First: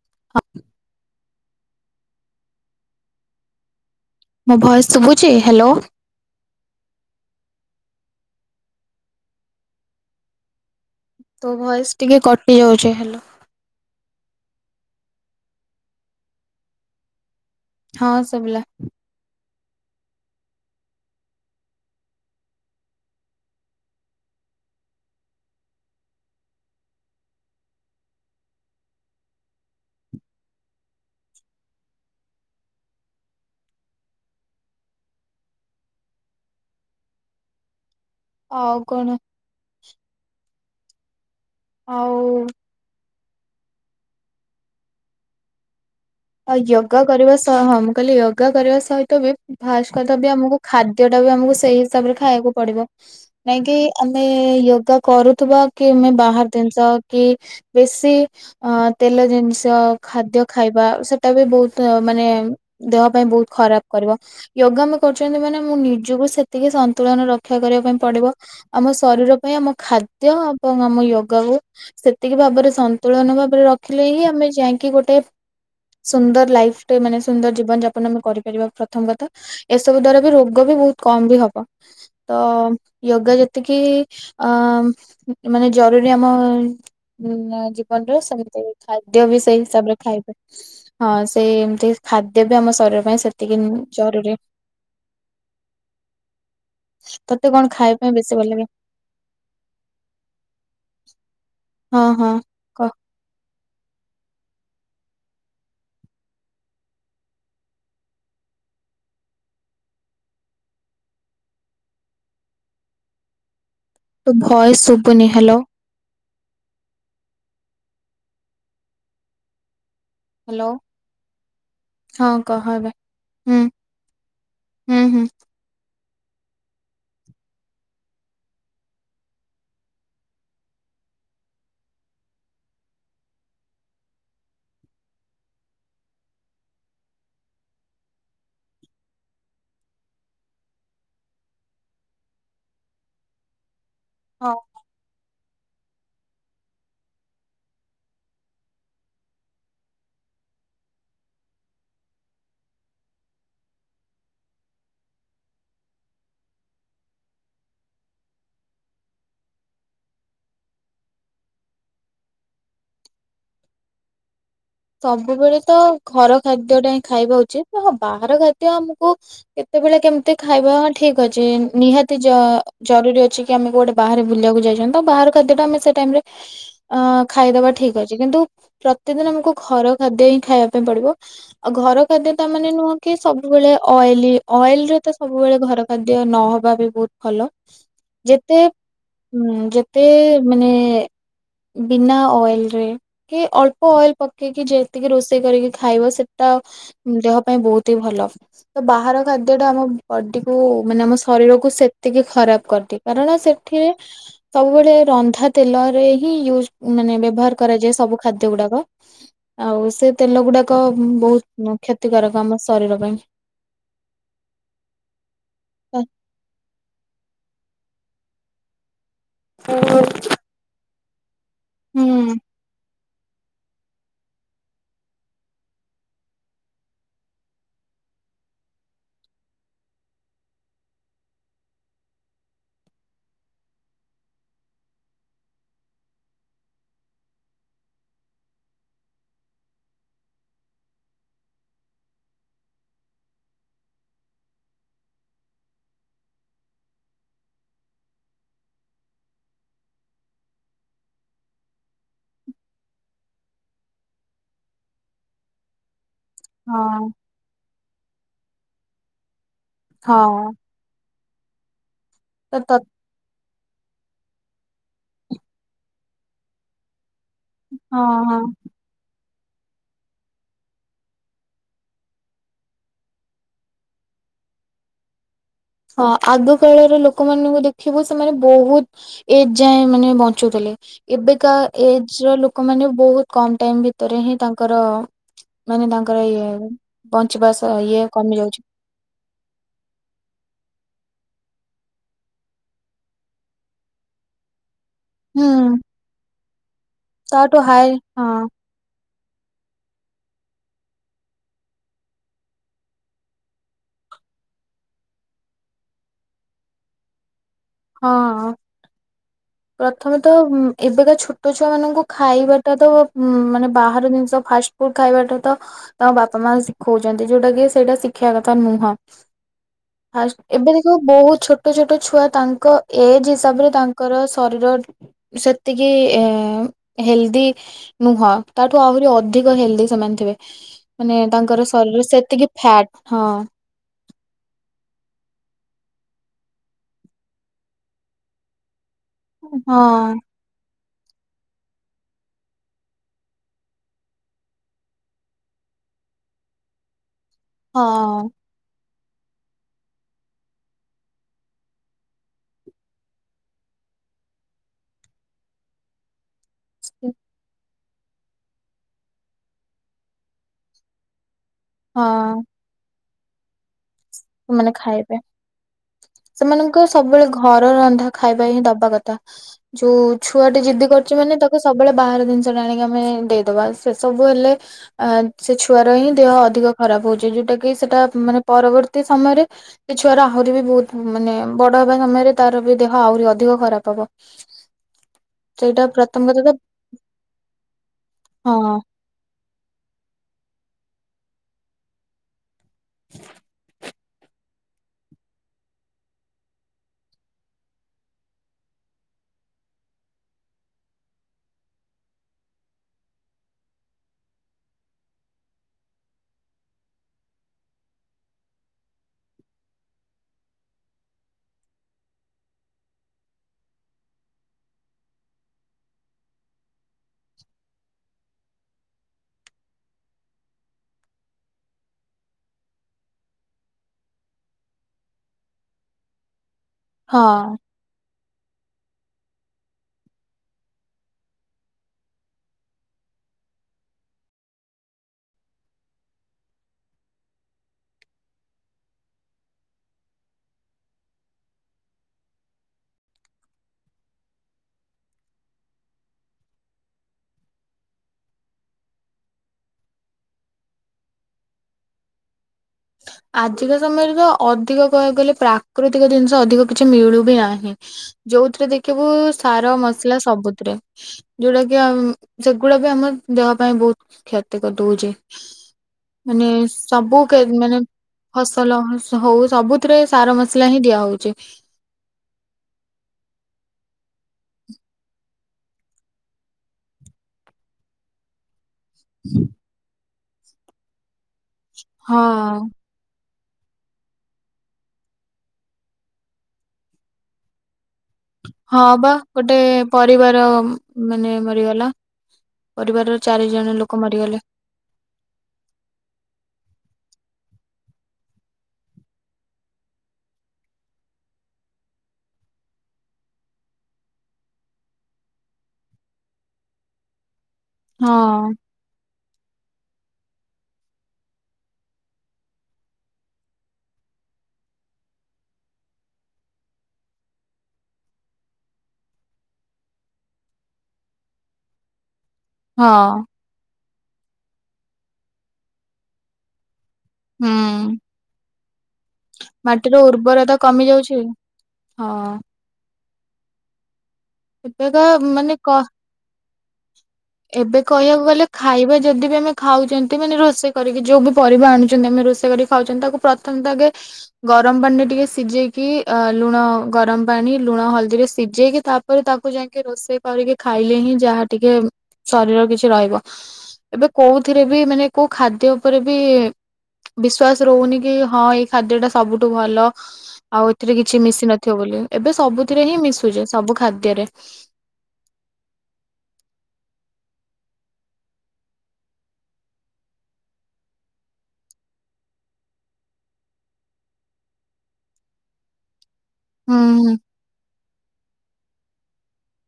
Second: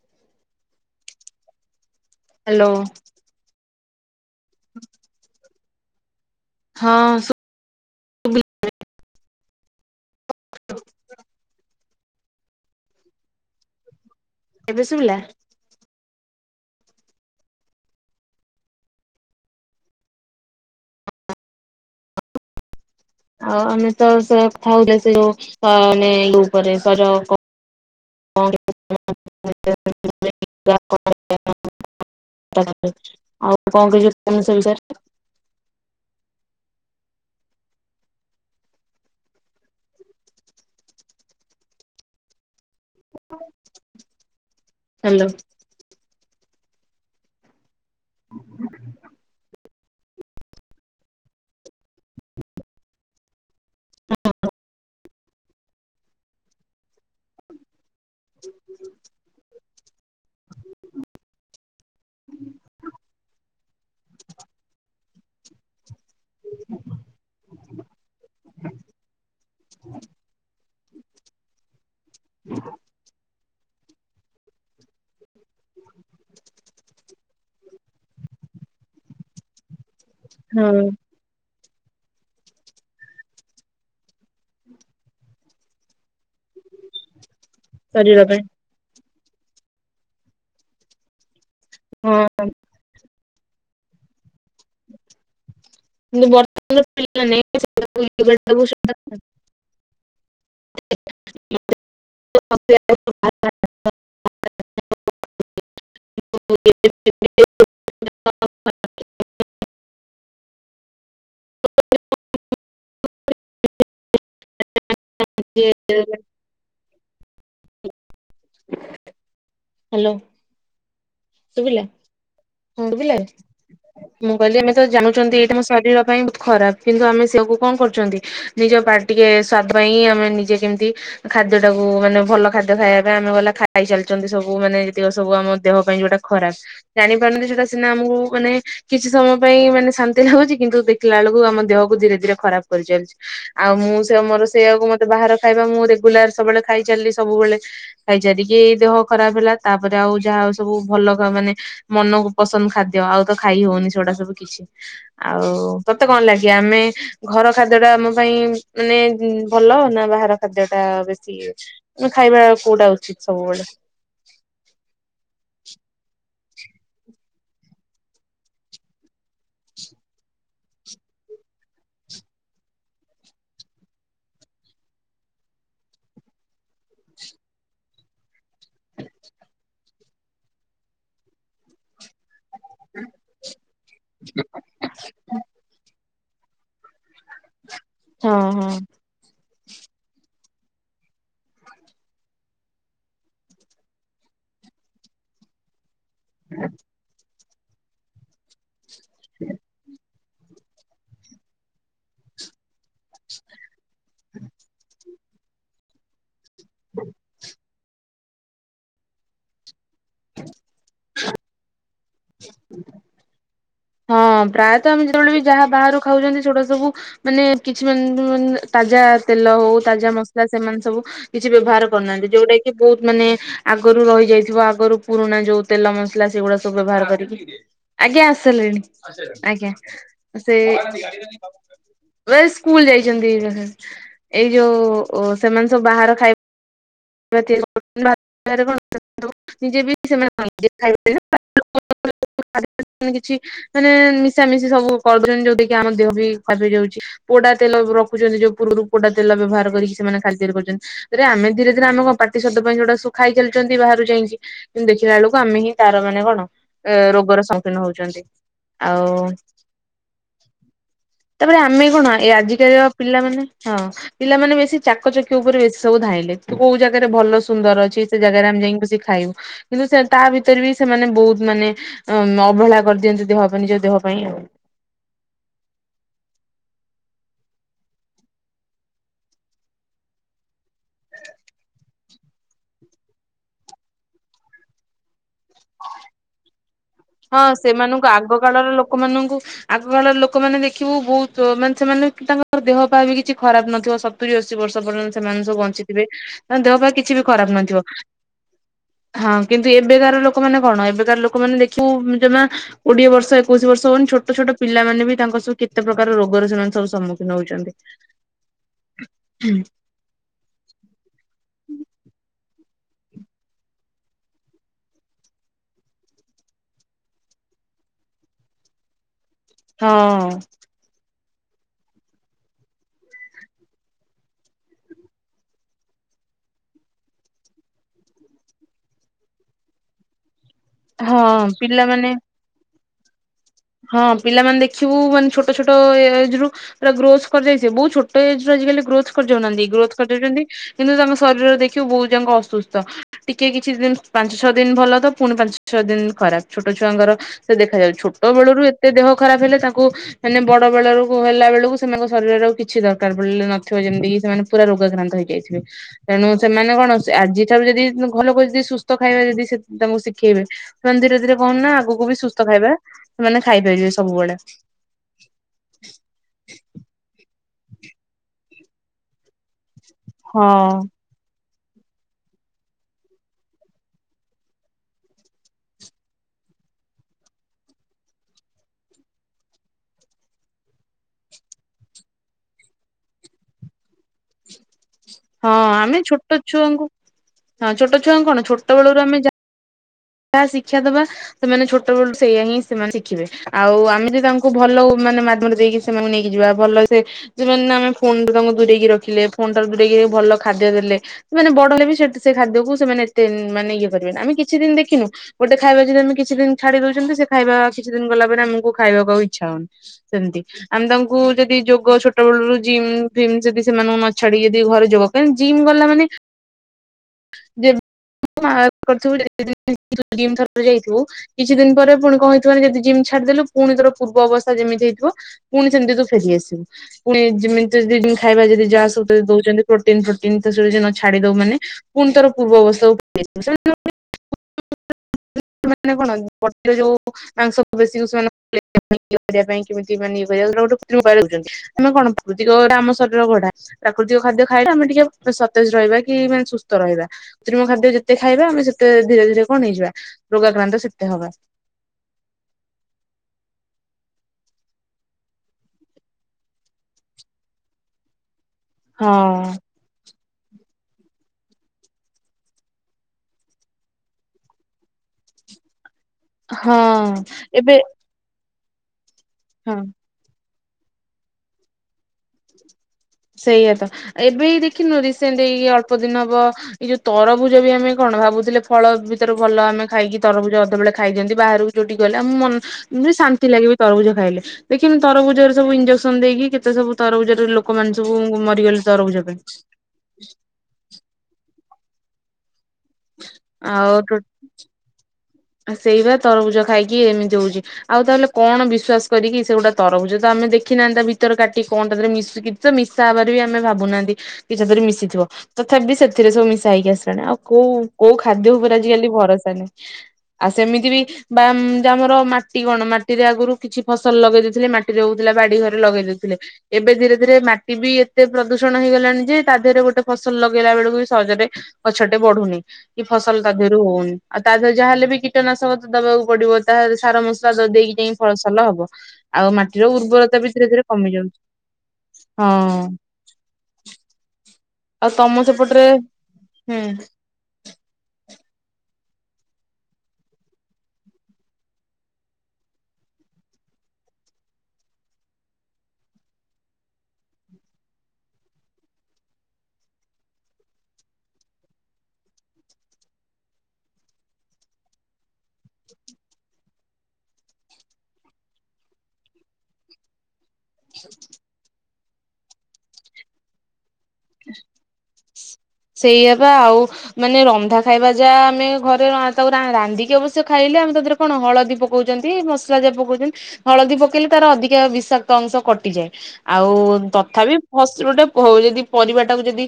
[inaudible] Hello. ମୋ voice ଶୁଭୁଛି hello. ହଁ ଶୁ [inaudible] ତୋ ଭୟସ ଟିକେ କଟି ଯାଉଚି ହାଲୋ। ଏବେ ଶୁବିଲା? ହଁ ସୁବିଲା। ଆଉ ଆମେ ତ ସେ ଥାଉ [unintelligible] ମାନେ କ କ୍ରେ। [inaudible] [inaudible] ଆଉ କଣ କଉଚ ସେ [unintelligible] ବିଷୟରେ? ଆଉ କଣ? ଆଉ ହ୍ୟାଲୋ। ଆ ୟୋଗା କରିବା ସହ ମୁଁ କହିଲି ୟୋଗା କରିବା ସହିତ ବି ଫାଷ୍ଟ କଥା ବି ଆମକୁ ଖାଦ୍ୟ ଟାକୁ ବି ଆମକୁ ସେଇ ହିସାବରେ ଖାଇବାକୁ ପଡିବ। ନାଇଁ କିି ଆମେ ୟୋଗା କରୁଥିବା କି ଆମେ ବାହାର ଜିନଷ କି ବେସି ଅଁ ତେଲ ଜିନିଷ ଖାଦ୍ୟ ଖାଇବା ସ ସେଟା ବି ବହୁତ୍ ମାନେ ଦେହ ପାଇଁ ବହୁତ ଖରାପ କରିବ ୟୋଗା ଆମେ କରୁଛନ୍ତି ମାନେ ମୁଁ ନି ଯୋଗୁ ସେତିକି ସନ୍ତୁଳନ ରକ୍ଷା କରିବା ପାଇଁ ପଡ଼ିବ। ଆମ ଶରୀର ପାଇଁ ଆମ ଖାଦ୍ୟ ଏବଂ ଆମ ୟୋଗାକୁ ସେତିକି ଭାବରେ ସନ୍ତୁଳନ ଭାବରେ ରଖିଲେ ହିଁ ଆମେ ଯାଇଁକି ଗୋଟେ ସୁନ୍ଦର ଲାଇଫ୍ ଟେ ମାନେ ସୁନ୍ଦର ଜୀବନ ଯାପନ ଆମେ କରିପାରିବା ପ୍ରଥମ କଥା ଏସବୁ ଦ୍ଵାରା ବି ରୋଗ ବି ହଁ ବହୁତ୍ କମ୍ ବି ହବ। ତ ୟୋଗା ଯେତିକି ଅଁ ମାନେ ଜରୁରୀ ଆମ ହୁଁ ଆଁ ଜୀବନରେ ଶରୀର ପାଇଁ ସେମିତି ଖାଦ୍ୟ ବି ସେଇ ହିସାବରେ ଖାଇବେ। ହଁ ସେଇ ଏମିତି ହଁ ଖାଦ୍ୟ ବି ଆମ ଶରୀର ପାଇଁ ସେତିକି ଜରୁରୀ। କିନ୍ତୁ ବର୍ତ୍ତମାନ ପିଲା ତତେ କଣ ଖାଇବା ପାଇଁ ବେଶୀ ଭଲ ଲାଗେ? ନାଇଁ [unintelligible] ହଁ ହଁ। କହ [unintelligible] [unintelligible] ତୋ ଭୟେସ୍ ଶୁଭୁନି ହାଲୋ। [unintelligible] ହାଲୋ। ହାଲୋ। ଶୁଭିଲା ହୁଁ ଶୁଭିଲା ହୁଁ ମୁଁ କହିଲି ଆମେ ତ ହୁଁ ହୁଁ ଜାଣୁଛନ୍ତି ଏଇଟା ମୋ ଶରୀର ପାଇଁ ଭ ଖରାପ୍ କିନ୍ତୁ ଆମେ ସେୟାକୁ କଣ କରୁଛନ୍ତି ନିଜ ପାଟି ଟିକେ ସୁଆଦ୍ ପାଇଁ ଆମେ ନିଜେ କେମିତି ଖାଦ୍ୟ ଟାକୁ ମାନେ ଭଲ ଖାଦ୍ୟ ଖାଇବା ପାଇଁ ଆମେ ବଲା ଖାଇ ଚାଲିଚନ୍ତି ସବୁ ମାନେ ଯେତିକ ସବୁ ଆମ ଦେହ ପାଇଁ ଯୋଉଟା ଖରାପ୍ ଜାଣି ପାରୁନାହାନ୍ତି କି ସେଇଟା ସିନା ଆମକୁ ମାନେ କିଛି ସମୟ ପାଇଁ ମାନେ ଶାନ୍ତି ଲାଗୁଚି। କିନ୍ତୁ ଦେଖିଲା ବେଳକୁ ଆମ ଦେହକୁ ଧୀରେ ଧୀରେ ଖରାପ୍ କରିଚାଲିଛି। ଆଉ ମୁଁ ସେ ମୋର ହଁ। ସେଇଆକୁ ମତେ ବାହାର ଖାଇବା ମୁଁ ରେଗୁଲାର୍ ସବୁବେଳେ ଖାଇଚାଲିଲି ସବୁବେଳେ। ଖାଇଚାରିକି ଦେହ ଖରାପ ହେଲା। ତାପରେ ଆଉ ଯାହା ଆଉ ସବୁ ଭଲ କ୍ ମାନେ ମନକୁ ପସନ୍ଦ ଖାଦ୍ୟ ଆଉ ତ ଖାଇ ହଉନି ସେଉଡା ସବୁ କିଛି। ଆଉ ତତେ କଣ ଲାଗେ ଆମେ ଘର ଖାଦ୍ୟ ଟା ଆମ ପାଇଁ ମାନେ ଭଲ ନା ବାହାର ଖାଦ୍ୟ ଟା ବେଶୀ ଇଏ ଅଛି। ମାନେ ଖାଇବା କୋଉଟା ଉଚିତ୍ ସବୁବେଳେ? ସବୁବେଳେ ତ ଘର ଖାଦ୍ୟ ଟା ହିଁ ଖାଇବା ଉଚିତ୍ ହଁ ବାହାର ଖାଦ୍ୟ ଆମକୁ କେତେବେଳେ କେମିତି ଖାଇବା ଠିକ୍ ଅଛି। ନିହାତି ଜ ଜରୁରୀ ଅଛି କି ଆମେ କୁଆଡେ ବାହାରେ ବୁଲିଆକୁ ଯାଇଛନ୍ତି ତ ବାହାର ଖାଦ୍ୟଟା ଆମେ ସେ ଟାଇମ୍ ରେ ଅଁ ଖାଇଦବା ଠିକ୍ ଅଛି। କିନ୍ତୁ ପ୍ରତିଦିନ ଆମକୁ ଘର ଖାଦ୍ୟ ହିଁ ଖାଇବା ପାଇଁ ପଡିବ। ଆଉ ଘର ଖାଦ୍ୟ ତା ମାନେ ନୁହଁ କି ସବୁବେଳେ ଅଏଲି ଅଏଲ୍ ରେ ତ ସବୁବେଳେ ଘର ଖା ଦିଅ ନହବା ବି ବହୁତ ଭଲ ହଁ ଯେତେ ହଁ। ହୁଁ ଯେତେ ମାନେ ବିନା ଅଏଲ୍ ରେ କି ଅଳ୍ପ ଅଏଲ୍ ପ କିକି ଯେତିକି ରୋଷେଇ କରିକି ଖାଇବ ସେଟା ଦେହ ପାଇଁ ବହୁତ୍ ହିଁ ଭଲ ତ ବାହାର ଖାଦ୍ୟ ଟା ଆମ ବଡି କୁ ମାନେ ଆମ ଶରୀରକୁୁ ସେତିକି ଖରାପ୍ କରିଦିଏ। କାରଣ ସେଠିରେ ସବୁବେଳେ ରନ୍ଧା ତେଲରେ ହିଁ ୟୁଜ୍ ମାନେ ବ୍ୟବହାର କରାଯାଏ ସବୁ ଖାଦ୍ୟ ଗୁଡାକ ଆଉ ସେ ତେଲ ଗୁଡାକ ବହୁତ୍ ହୁଁ କ୍ଷତିକାରକ ଆମ ଶରୀର ପାଇଁ। ହଁ ପ୍ରାୟତଃ ଆମେ ଯେତେବେଳେ ବି ଯାହା ବାହାରୁ ଖାଉଛନ୍ତି ସେଗୁଡା ସବୁ ମାନେ କିଛି ମାନ ନ ଉଁ ତାଜା ତେଲ ହୁଁ ହୋଉ ହଁ ତାଜା ମସଲା ସେମାନେ ସବୁ କିଛି ବ୍ୟବହାର କରୁନାହାନ୍ତି। ଯୋଉଟା କି ବହୁତ ମାନେ ଆଗରୁ ରହିଯାଇଥିବ ଆଗରୁ ପୁରୁଣା ଯୋଉ ତେଲ ମସଲା ସେଗୁଡା ସବୁ ବ୍ୟବହାର କରିକି। ଆଜ୍ଞା ଆସିସାଇଲେଣି ଆସି ସାଇଲାଣି ଆଜ୍ଞା ସେ [inaudible] ଏଇ ସ୍କୁଲ୍ ଯାଇଚନ୍ତି ଏଁ ହେଁ ଏଇ ଯୋଉ ସେମାନେ ସବୁ ବାହାର ଖାଇ ନିଜେ ବି ସେ ଖାଇ [inaudible] କିଛି [inaudible] ମାନେ ମିଶା ମିଶି ସବୁ କରୁଚନ୍ତି ଯୋଉଟା କିି ଆମ ଦେହ ବି ଖରାପ୍ ଯାଉଛି। ପୋଡା ତେଲ ରଖୁଛନ୍ତି ଯୋଉ ପୂର୍ବରୁ ପୋଡା ତେଲ ବ୍ୟବହାର କରିକି ସେମାନେ ଖାଲି ତିଆରି କରୁଛନ୍ତି ରେ ଆମେ ଧୀରେ ସେଥିରେ ଆମେ କଣ ପାଟି ସ୍ୱାଦ ପାଇଁ ଯୋଉଟା ସବୁ ଖାଇ ଚାଲିଚନ୍ତି ବାହାରୁ ଯାଇଁକି କିନ୍ତୁ ଦେଖିଲା ଏଳକୁ ଆମେ ହିଁ ତାର ମାନେ କଣ ହଁ ରୋଗର ସମ୍ମୁଖୀନ ହୋଉଛନ୍ତି ଆଉ ହଁ। ତାପରେ ଆମେ କଣ ଏ ତ ତ ଆଜିକାଲି ର ପିଲାମାନେ ହଁ ପିଲାମାନେ ବେଶୀ ଚାକଚକିଅ ଉପରେ ବେଶୀ ସବୁ ଧାଇଁଲେ ତୁ କୋଉ ଜାଗାରେ ଭଲ ସୁ ସୁନ୍ଦର ଅଛି ହଁ ସେ ହଁ। ଜାଗାରେ ଆମେ ଯାଇଁକି ବସିକି ଖାଇବୁ। କିନ୍ତୁ ସେ ତା ଭିତରେ ବି ସେମାନେ ବୋହୁତ୍ ମାନେ ଅବହେଳା କରିଦିଅନ୍ତି ଦେହ ପାଇଁ ନିଜ ଦେହ ପାଇଁ ଆଉ। ହଁ ଆଗ କାଳର ଲୋକମାନଙ୍କୁ ଦେଖିବୁ ସେମାନେ ବୋହୁତ୍ ଏଯାଏଁ ମାନେ ବଞ୍ଚୁଥୁଲେ। ଏବେକା ଏଜ୍ ର ଲୋକ ମାନ ବୋହୁତ୍ କମ୍ ଟାଇମ୍ ଭିତରେ ହିଁ ତାଙ୍କର ମାନେ ତାଙ୍କର ଇଏ ହଁ ବଞ୍ଚିବା ସ ଇଏ ସେମାନଙ୍କୁ କମି ଆଗ ଯାଉଛି। କାଳର ଲୋକମାନଙ୍କୁ ଆଗକାଳର ଲୋକମାନେ ଦେଖିବୁ ବୋହୁତ୍ ଉ ମାନେ ସେମାନେ ତାଙ୍କର ଦେହ ପା ବି କିଛି ଖରାପ୍ ନଥିବ ସ ସତୁରି ଅଶୀ ବର୍ଷ ପର୍ଯ୍ୟନ୍ତ ସେମାନେ ସବୁ ହୁଁ ବଞ୍ଚିଥିବେ ତାଙ୍କ ଦେହ ପାଆ କିଛି ବି ଖରାପ୍ ତାଠୁ ନଥିବ। ହାଇ ହଁ ହଁ କିନ୍ତୁ ଏବେକାର ଲୋକମାନେ କଣ ଏବେକାର ଲୋକମାନେ ଦେଖିବୁ ଜମା କୋଡିଏ ବର୍ଷ ଏକୋଇଶ ବର୍ଷ ହବନି ଛୋଟ ଛୋଟ ପିଲାମାନେ ବି ତାଙ୍କର ସବୁ କେତେ ପ୍ରକାର ରୋଗରେ ସେମାନେ ସବୁ ସମ୍ମୁଖୀନ ହୋଉଛନ୍ତି। ହଁ। ହୁଁ। ପ୍ରଥମେତ ଉଁ ଏବେକା ଛୋଟ ଛୁଆମାନଙ୍କୁ ଖାଇବାଟା ତ ଉଁ ମାନେ ବାହାର ଜିନିଷ ଫାଷ ପୁଟ୍ ଖାଇବାଟା ତ ତାଙ୍କ ବାପା ମା ଶିଖୋଉଚନ୍ତି ଯୋଉଟା କି ସେଇଟା ଶିଖିଆ କଥା ନୁହଁ। ହଁ ଫାର୍ଷ୍ଟ ଏବେ ଦେଖ ତୋ ବହୁତ୍ ଛୋଟ ଛୋଟ ଛୁଆ ତାଙ୍କ ଏଜ୍ ହିସାବରେ ତାଙ୍କର ଶରୀର ସେତିକି ହେଲ୍ଡି ନୁହଁ ତାଠୁ ଆହୁରି ଅଧିକ ହେଲ୍ଡି ସେମାନେ ଥିବେ ମାନେ ହଁ ତାଙ୍କର ଶରୀର ପିଲାମାନେ ସେତିକି ଫ୍ୟାଟ୍ ହଁ। ହଁ ପିଲାମାନେ ଦେଖିବୁ ମାନେ ଛୋଟ ଛୋଟ ଏଜ୍ ରୁ ପୁରା ଗ୍ରୋଥ୍ କରିଯାଇଥିବେ ବହୁତ୍ ଛୋଟ ଏଜ୍ ରୁ ଆଜିକାଲି ଗ୍ରୋଥ୍ କରି ଯାଉନାହାନ୍ତି ହଁ ଗ୍ରୋଥ୍ କରିଯାଉଛନ୍ତି। କିନ୍ତୁ ତାଙ୍କ ଶରୀର ଦେଖିବୁ ବହୁତ୍ ଜାଙ୍କ ଅସୁସ୍ଥ। ଟିକେ କିଛି ଦିନ୍ ପାଞ୍ଚ ଛଅ ଦିନ୍ ଭଲ ତ ପୁଣି ପାଞ୍ଚ ଛଅ ଦିନ୍ ଖରାପ୍ ଛୋଟ ଛୁଆଙ୍କର ସେ ଦେଖାଯାଉଛି ଛୋଟ ହଁ। ବେଳୁରୁ ଏତେ ଦେହ ଖରାପ୍ ହେଲେ ତାଙ୍କୁ ମାନେ ବଡ ବଡ ରୋଗ ହେଲା ବେଳୁକୁ ସେମାନଙ୍କ ଶରୀରଆଉ କିଛି ଦରକାର ପଡିଲେ ନଥିବ ଯେମତି କିି ସେମାନେ ପୁରା ରୋଗାକ୍ରାନ୍ତ ହେଇଯାଇଥିବେ ତେଣୁ ସେମାନେ କଣ ଆଜିଠାରୁ ଯଦି ନୁ ଭଲ କରି ଯଦି ସୁସ୍ଥ ଖାଇବା ଯେଦି ସେ ତାଙ୍କୁ ଶିଖେଇବେ ସେମାନେ ଧୀରେ ଧୀରେ କଣ ନା ଆଗୁକୁ ବି ହଁ ସୁସ୍ଥ ଖାଇବା ସେମାନେ ଖାଇପାରିବେ ସବୁବେଳେ ମାନେ ଖାଇବେ ସେମାନଙ୍କ ସବୁବେଳେ ଘର ରନ୍ଧା ଖାଇବା ହିଁ ଦବା କଥା ଯୋଉ ହଁ ଛୁଆଟୀ ଜିଦି କରୁଛି ମାନେ ତାକୁ ସବୁବେଳେ ବାହାର ଜିନିଷ ଟା ଆଣିକି ଆମେ ଦେଇଦବା ସେ ସବୁ ହେଲେ ଆ ସେ ଛୁଆର ହିଁ ଦେହ ଅଧିକ ଖରାପ୍ ହୋଉଛି ଯୋଉଟା କି ସେଟା ମାନେ ପରବର୍ତ୍ତୀ ସମୟରେ ସେ ଛୁଆର ଆହୁରି ବି ବୋହୁତ୍ ମାନେ ବଡ ହେବା ସମୟରେ ତାର ବି ଦେହ ଆହୁରି ଅଧିକ ଖରାପ୍ ହବ। ହଁ ସେଇଟା ଆମେ ପ୍ରଥମ ଛୋଟ କଥା ତ ଛୁଆଙ୍କୁ ହଁ ଛୋଟ ଛୁଆଙ୍କୁ କଣ ହଁ ଛୋଟ ବେଳରୁ ଆମେ ଯା ଯାହା ଶିକ୍ଷା ଦବା ସେମାନେ ଛୋଟବେଳୁ ସେଇଆ ହିଁ ସେମାନେ ଶିଖିବେ ଆଉ ଆମେ ଯଦି ତାଙ୍କୁ କୁ ଭଲ ମାନେ ମାଧ୍ୟମରେ ଦେଇକି ସେମାନଙ୍କୁ ନେଇକି ଯିବା ଭଲ ସେ ଯେଁ ମାନେ ଫୋନ ଟା ତାଙ୍କୁ ଦୂରେଇକି ରଖିଲେ ଫୋନ ଟା ଦୂରେଇକି ଭଲ ଖାଦ୍ୟ ଦେଲେ। ସେମାନେ ବଡ ହେଲେ ବି ସେ ଖାଦ୍ୟକୁ ସେମାନେ ଏତେ ମାନେ ଇଏ କରିବେନି ଆମେ କିଛି ଦୀନ ଦେଖ ଖିନୁ ଗୋଟେ ଖାଇବା ଯଦି ଆମେ କିଛି ଦୀନ ଛାଡି ଦଉଛନ୍ତି ସେ ଖାଇବା କିଛି ଦୀନ ଗଲା ପରେ ଆମକୁ ଖାଇବାକୁ ଆଉ ଇଚ୍ଛା ହଉନି। ସେମତି ଆମେ ତାଙ୍କୁ ଯଦି ଯୋଗ ଛୋଟ ବେଳରୁ ଜିମ୍ ଫିମ୍ ଯଦି ସେମାନଙ୍କୁ ନ ଛାଡିିକି ଯଦି ଘରେ ଯୋଗ ଜିମ୍ ଗଲା ମାନେ [unintelligible] ଯାଇଥିବୁ କିଛି ଦୀନ ପରେ ପୁଣି କଁ ହେଇଥିବନା ଯଦି ଜିମ୍ ଛାଡିଦେଲୁ ପୁଣି ତୋର ପୂର୍ବ ଅବସ୍ଥା ଯେମିତି ହେଇଥିବ ପୁଣି ସେମିତି ତୁ ଫେରିଆସିବୁ ପୁଣି ହଁ। ଯେମତି ଯଦି ଖାଇବା ଯଦି ଯା ସବୁ ଦଉଛନ୍ତି ପ୍ରୋଟିନ୍ ପ୍ରୋଟିନ୍ ତ ଛାଡି ଦବୁ ମାନେ ପୁଣି ତୋର ପୂର୍ବ ଅବସ୍ଥା କୁ ଫେରି ଆସିବ [unintelligible] ମାନେ କଣ [unintelligible] ଯୋଉ ତାଙ୍କ ସବୁ ବେଶୀ ସେମାନେ ଏ କରିବା ପାଇଁ କେମିତି ମାନେ ଇ କରିବା ଗୋଟ ରହନ୍ତି [unintelligible] ଆମେ କଣ ପଡୁଛ ଗୋ ରାମ ଶରୀର ଘୋଡା? ପ୍ରାକୃତିକ ଖାଦ୍ୟ ଖାଇବା ଆମେ ଟିକେ ସତେଜ ରହିବା କି ମାନେ ସୁସ୍ଥ ରହିବା। କୃତ୍ରିମ ଖାଦ୍ୟ ଯେତେ ଖାଇବା ଆମେ ସେତେ ଧୀରେ ଧୀରେ କଣ ହେଇଯିବା ରୋଗାକ୍ରାନ୍ତ ସେତେ ହବା। ଆଜିକା ସମୟରେ ତ ଅଧିକ କହିବାକୁ ଗଲେ ପ୍ରାକୃତିକ ଜିନିଷ ଅଧିକ କିଛି ମିଳୁ ବିି ନାହିଁ। ଯୋଉଥିରେ ଦେଖିବୁ ହଁ ସାର ମସଲା ସବୁଥିରେ। ଯୋଉଟା କି ଆ ସେଗୁଡା ବି ଆମ ଦେହ ପାଇଁ ବହୁତ କ୍ଷତି କରିଦଉଚି। ମାନେ ହଁ ସବୁ କେ ଏବେ ମାନେ ଫସଲ ହ ହଉ ହଁ। ସବୁଥିରେ ସେ ସାର ମସଲା ହିଁ ଦିଆ ହେଉଚି। ସେଇଆତ। ଏବେ ଦେଖିନୁ ରିସେଣ୍ଟ୍ ଏଇ ଅଳ୍ପ ଦୀନ ହବ ଏଇ ଯୋଉ ତରଭୁଜ ବି ଆମେ କଣ ଭାବୁଥିଲେ ଫଳ ଭିତରେ ଭଲ ଆମେ ଖାଇକି ତରଭୁଜ ଅଧେବେଳେ ଖାଇ ଦିଅନ୍ତି ବାହାରକୁ ଯୋଉଠିକି ଗଲେ ଆମ ହଁ। ମନ ଶାନ୍ତି ଲାଗେ ବି ତରଭୁଜ ଖାଇଲେ ଦେଖିନୁ ତରଭୁଜରେ ସବୁ ଇଞଜେକ୍ସନ ଦେଇକି କେତେ ସବୁ ତରଭୁଜରେ ଲୋକ କ ମାନେ ସବୁ ହଁ ମରିଗଲେ ବା ତାରବୁଜ ଗୋଟେ ପାଇଁ। ପରିବାର ମାନେ ମରିଗଲା ପରିବାରର ଚାରି ଜଣ ଲୋକ ମରିଗଲେ। ଆ ସେଇ ବା ତରଭୁଜ ଖାଇକି ଏମିତି ହେଉଚି। ଆଉ ତାହେଲେ କଣ ବିଶ୍ଵାସ କରିକି ସେ ଗୋଟେ ତରଭୁଜ ତ ଆମେ ଦେଖିନାହାନ୍ତି ତା ଭିତରେ କାଟିିକି କଣ ତା ଦେରେ ମିଶିକି ତ ମିଶା ହବାର ବି ଆମେ ଭାବୁନାହାନ୍ତି କି ସେପରି ମିଶିଥିବ ତଥାପି ସେଥିରେ ସବୁ ମିଶା ହେଇକି ଆସିଲାଣି ଆଉ କୋଉ କୋଉ ଖାଦ୍ୟ ହଁ ଉପରେ ଆଜି କାଲି ଭରସା ନାହିଁ ଆଉ ସେମିତି ବି ବା ଆମର ମାଟି କଣ ମାଟିରେ ଆଗରୁ କିଛି ଫସଲ ଲଗେଇ ଦେଇେଇଥିଲେ ମାଟିରେ ହଉଥିଲା ବାଡି ଘରେ ଲଗେଇ ଦେଉଥିଲେ। ଏବେ ଧୀରେ ଧୀରେ ମାଟି ବି ଏତେ ପ୍ରଦୂଷଣ ହେଇଗଲାଣି ଯେ ତା ଦେହରେ ଗୋଟେ ଫସଲ ଲଗେଇଲା ବେଳକୁ ବି ସହଜରେ ଗଛଟେ ବଢୁନି ହଁ କି ଫସଲ ତା ଦେହରୁ ହଉନି ଆଉ ତା ଦେହରେ ଯାହାହେଲେ ବି କୀଟନାଶକ ତ ଦବାକୁ ପଡିବ। ତାହେଲେ ସାର ମସଲା ଦେଇକି ହୁଁ ଯାଇକ ଫସଲ ହବ। ଆଉ ମାଟିର ଉର୍ବରତା ବି ଧୀରେ ଧୀରେ କମି ଯାଉଚି ହଁ। ଏ କ ଆଉ ତମ ମାନେ କ ସେପଟରେ ହୁଁ। ଏବେ କହିବାକୁ ଗଲେ ଖାଇବା ଯଦି ବି ଆମେ ଖାଉଚନ୍ତି ମାନେ ରୋଷେଇ କରିକି ଯୋଉ ବି ପରିବା ଆଣୁଚନ୍ତି ଆମେ ରୋଷେଇ କରି ଖାଉଛନ୍ତି ତାକୁ ପ୍ରଥମେ ତ ଆଗେ ଗରମ ପାଣିରେ ଟିକେ ସିଝେଇକି ଅ ଲୁଣ ଗରମ ପାଣି ଲୁଣ ହଳଦୀରେ ସିଝେଇକି ତା ତା ପରେ ତାକୁ ଯାଇକି ରୋଷେଇ କରିକି ଖାଇଲେ ହିଁ ଯାହା ଟିକେ ଶରୀର କିଛି ରହିବ। ଏବେ କୋଉଥିରେ ବି ମାନେ କୋଉ ଖାଦ୍ୟ ଉପରେ ବି ବିଶ୍ୱାସ ରହୁନି କି ହଁ ଏଇ ଖାଦ୍ୟ ଟା ସବୁଠୁ ଭଲ। ଆଉ ଏଥିରେ କିଛି ମିଶି ନ ଥିବ ବୋଲି ଏବେ ସବୁଥିରେ ହିଁ ମିଶୁଚି ସବୁ ଖାଦ୍ୟରେ। ସେଇଆପା ଆଉ ମାନେ ରନ୍ଧା ଖାଇବା ଯାହା ଆମେ ଘରେ ତାକୁ ରାନ୍ଧିକି ଅବଶ୍ୟ ଖାଇଲେ ଆମେ ତା ଦେହରୁ କଣ ହଳଦୀ ପକଉଚନ୍ତି ମସଲା ଯାହା ପକଉଚନ୍ତି ହଳଦୀ ପକେଇଲେ ତାର ଅଧିକା ବିଷାକ୍ତ ଅଂଶ କଟିଯାଏ। ଆଉ ହୁଁ ହୁଁ ତଥାପି ଫସ ଗୋଟେ ହ ଯଦି ପରିବାଟାକୁ ଯଦି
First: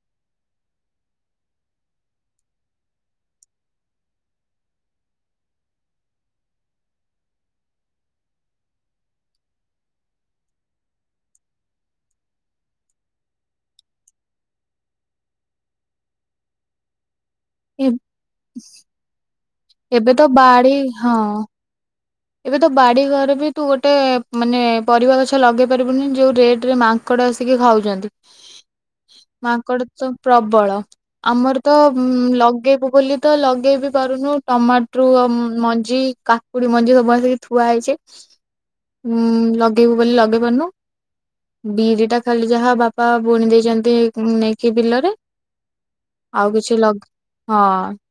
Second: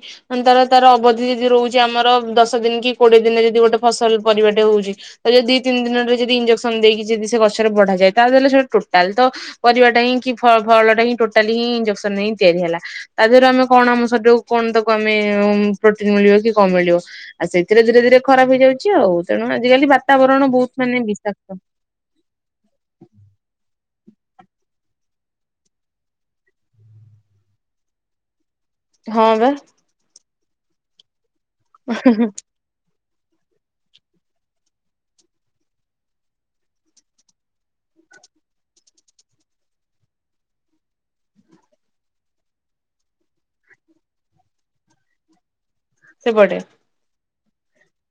ତାର ତାର ଅବଧି ଯଦି ରହୁଛି ଆମର ଦଶ ଦିନ କି କୋଡିଏ ଦିନ ଯଦି ଗୋଟେ ଫସଲ ପରିବାଟେ ହଉଚି ତ ଯଦି ଦି ତିନି ଦିନରେ ଯଦି ଇଞ୍ଜେକ୍ସନ ଦେଇକି ଯଦି ସେ ଗଛରେ ବଢାଯାଏ ତାହଲେ ସୋ ଟୋଟାଲ ତ ପରିବାଟା ହିଁ କି ଫଳଟା ହିଁ ଟୋଟାଲି ହିଁ ଇଞ୍ଜେକ୍ସନ ହିଁ ତିଆରି ହେଲା। ତା ଦେହରେ ଆମେ କଣ ଆମ ଶରୀର କୁ କଣ ତାକୁ ଆମେ ପ୍ରୋଟିନ ମିଳିବ କି କମ ମିଳିବ ଆଉ ସେଇଥିରେ ଏ ଧୀରେ ଧୀରେ ଖରାପ ହେଇଯାଉଛି ଆଉ। ତେଣୁ ଆଜିକାଲି ଏବେ ତ ବାତାବରଣ ବହୁତ ବାଡି ମାନେ ହଁ ବିଷାକ୍ତ। ଏବେ ତ ବାଡି ଘରେ ବି ତୁ ଗୋଟେ ମାନେ ପରିବା ଗଛ ଲଗେଇ ପାରିବୁନି ଯୋଉ ରେଟରେ ମା ଙ୍କଡ଼ ଆସିକି ଖାଉଛନ୍ତି। ହଁ ବା ମାଙ୍କଡ ତ ପ୍ରବଳ ଆମର ତ ଲ ଲଗେଇ ବୁ ବୋଲିତ ଲଗେଇବି ପାରୁନୁ ଟମାଟ୍ରୁ ମଞ୍ଜି କାକୁଡି ମଞ୍ଜି ଭଲକି ଥୁଆ ହେଇଛି ଉ ଲଗେଇବୁ ବୋଲି ଲଗେଇବୁ ବୋଲି ଲଗେଇ ପାରୁନୁ। ବିରିଟା ଖାଲି ଯାହା ବାପା ବୁଣି ଦେଇଛନ୍ତି ନେଇକି ବିଲରେ। ଆଉ ସେପଟେ କିଛି ଲଗ ହଁ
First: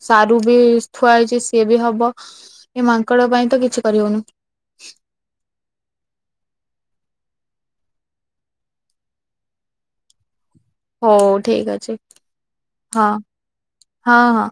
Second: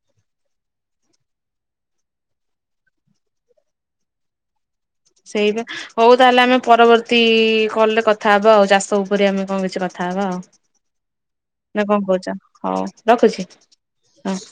ସାରୁ ବି ଥୁଆ ହେଇଛି ସିଏ ବି ହବ ଏ ମାଙ୍କଡ଼ ପାଇଁ ତ କିଛି କରିହଉନି। ସେଇପା ହଉ ତାହେଲେ ଆମେ ପରବର୍ତ୍ତୀ କଲେରେ କଥା ହବା ଆଉ ଚାଷ ଉପରେ ଆମେ କଣ କିଛି କଥା ହବା ଆଉ। ହଉ ଠିକ ନା ଅଛି କଣ କହୁଛ? ହଁ ରଖୁଛି ହଁ ହଁ। ହୁଁ।